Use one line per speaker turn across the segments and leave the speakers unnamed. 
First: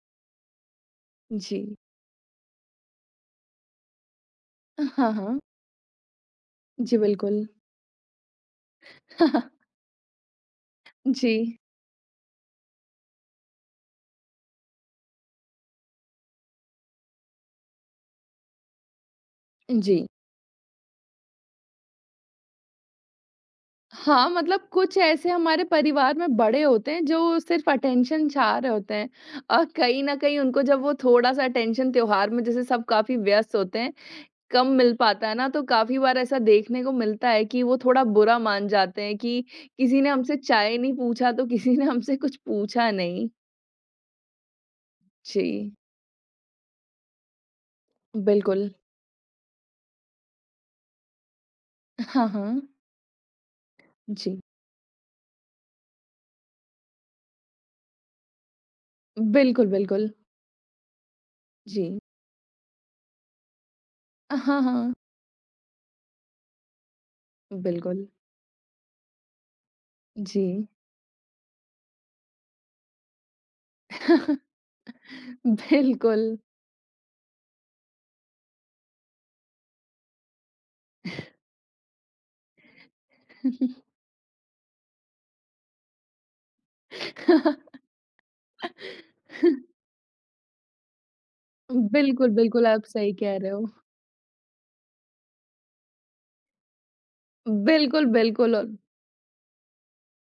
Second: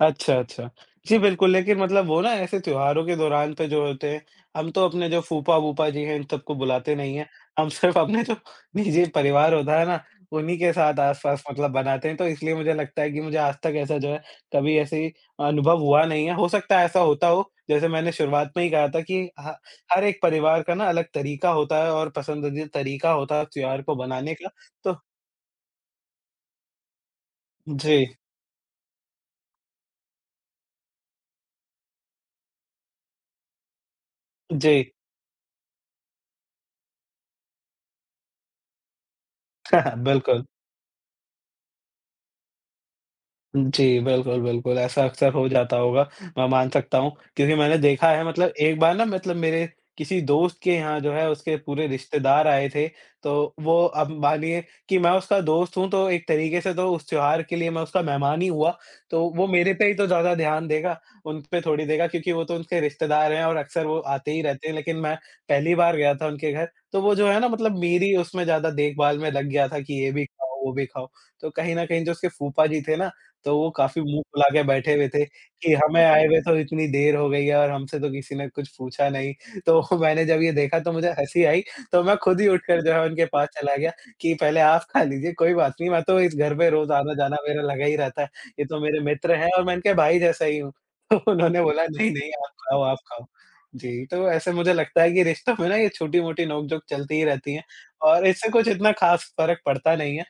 अच्छा, अच्छा। जी बिल्कुल,
जी।
लेक़िन मतलब वो ना ऐसे त्योहारों के दौरान पे जो होते हैं, हम
अ,
तो अपने
हाँ,
जो
हाँ।
फूपा-बूपा जी हैं, इन सबको बुलाते
जी
नहीं हैं।
बिल्कुल।
हम सिर्फ़ अपने जो निजी परिवार होता है ना, उन्हीं के साथ आस-पास
जी।
मतलब बनाते हैं। तो इसलिए मुझे लगता है कि मुझे आज तक ऐसा जो है, कभी ऐसे ही अ, अनुभव हुआ नहीं है। हो सकता है ऐसा होता हो जैसे मैंने शुरुआत में ही कहा था कि ह
उ,
हर
जी।
एक परिवार का ना अलग तरीक़ा होता है और पसंदीदा तरीक़ा होता है त्योहार को
हाँ,
बनाने का।
मतलब कुछ
तो
ऐसे हमारे परिवार में बड़े होते हैं जो सिर्फ़
उ, जी।
अटेन्शन चाह रहे होते हैं और कहीं न कहीं उनको जब वो थोड़ा-सा अटेन्शन त्योहार में जैसे सब काफ़ी व्यस्त होते हैं, कम
जी।
मिल पाता है ना तो काफ़ी बार ऐसा देखने को मिलता है कि वो थोड़ा बुरा मान जाते हैं कि किसी ने हमसे
बिल्कुल।
चाय नहीं पूछा तो किसी ने हमसे कुछ पूछा नहीं।
जी बिल्कुल, बिल्कुल ऐसा अक्सर हो
जी।
जाता होगा। मैं मान सकता हूँ क्योंकि मैंने देखा है मतलब
बिल्कुल।
एक बार ना मतलब मेरे किसी दोस्त के यहाँ जो है उसके पूरे
हाँ,
रिश्तेदार आए
हाँ।
थे। तो वो अब
जी।
मानिए कि मैं उसका दोस्त हूँ तो एक तरीक़े से तो उस त्योहार के लिए मैं उसका मेहमान ही हुआ। तो वो
बिल्कुल,
मेरे पे ही तो
बिल्कुल।
ज़्यादा ध्यान देगा, उन पे थोड़ी
जी।
देगा क्योंकि वो तो उसके रिश्तेदार हैं और अक्सर वो आते
अ,
ही
हाँ,
रहते हैं।
हाँ।
लेक़िन मैं पहली बार गया था उनके घर तो वो जो है ना मतलब
बिल्कुल।
मेरी उसमें ज़्यादा देखभाल में लग गया था कि ये भी ख़ाओ,
जी।
वो भी ख़ाओ। तो कहीं न कहीं जो उसके फूपा जी थे ना, तो वो काफ़ी मुँह फुला के बैठे हुए थे कि हमें
बिल्कुल
आए हुए तो इतनी देर हो गई है और हमसे तो किसी ने कुछ पूछा नहीं। तो मैंने जब ये देखा तो मुझे हँसी आई तो मैं ख़ुद ही उठकर जो है उनके पास चला गया कि, "पहले आप ख़ा लीजिए, कोई बात नहीं। मैं तो इस घर पे रोज़ आना-जाना मेरा लगा ही रहता है। ये तो मेरे मित्र हैं और मैं इनके भाई जैसा ही हूँ।" तो उन्होंने बोला, "नहीं,
बिल्कुल,
नहीं आप
बिल्कुल।
ख़ाओ,
आप
आप
सही
ख़ाओ।"
कह रहे हो।
जी तो ऐसे मुझे लगता है कि रिश्तों में ना ये छोटी-मोटी नोक-झोंक चलती ही रहती हैं
बिल्कुल,
और इससे कुछ
बिल्कुल।
इतना ख़ास फ़र्क पड़ता नहीं है।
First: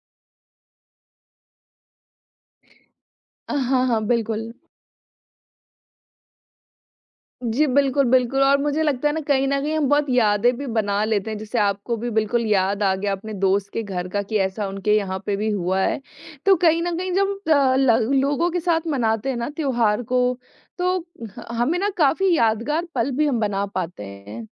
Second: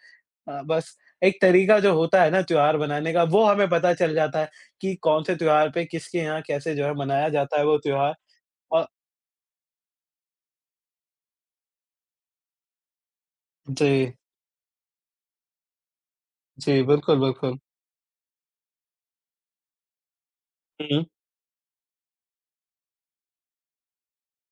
अ, बस एक तरीक़ा जो होता है ना त्योहार बनाने का, वो
अ,
हमें
हाँ,
पता
हाँ,
चल जाता है
बिल्कुल।
कि कौन-से त्योहार पे किसके यहाँ कैसे जो है मनाया जाता है
जी
वो
बिल्कुल,
त्योहार
बिल्कुल और मुझे
अ
लगता है ना कहीं न कहीं हम बहुत यादें भी बना लेते हैं, जैसे आपको भी बिल्कुल याद आ गया अपने दोस्त के घर
जी।
का कि ऐसा उनके यहाँ पे भी हुआ है। तो
जी
कहीं न कहीं
बिल्कुल,
जब
बिल्कुल।
अ, ल ल लोगों के साथ मनाते हैं ना त्योहार को तो
हुँ।
ह हमें ना काफ़ी यादगार पल भी हम बना पाते हैं।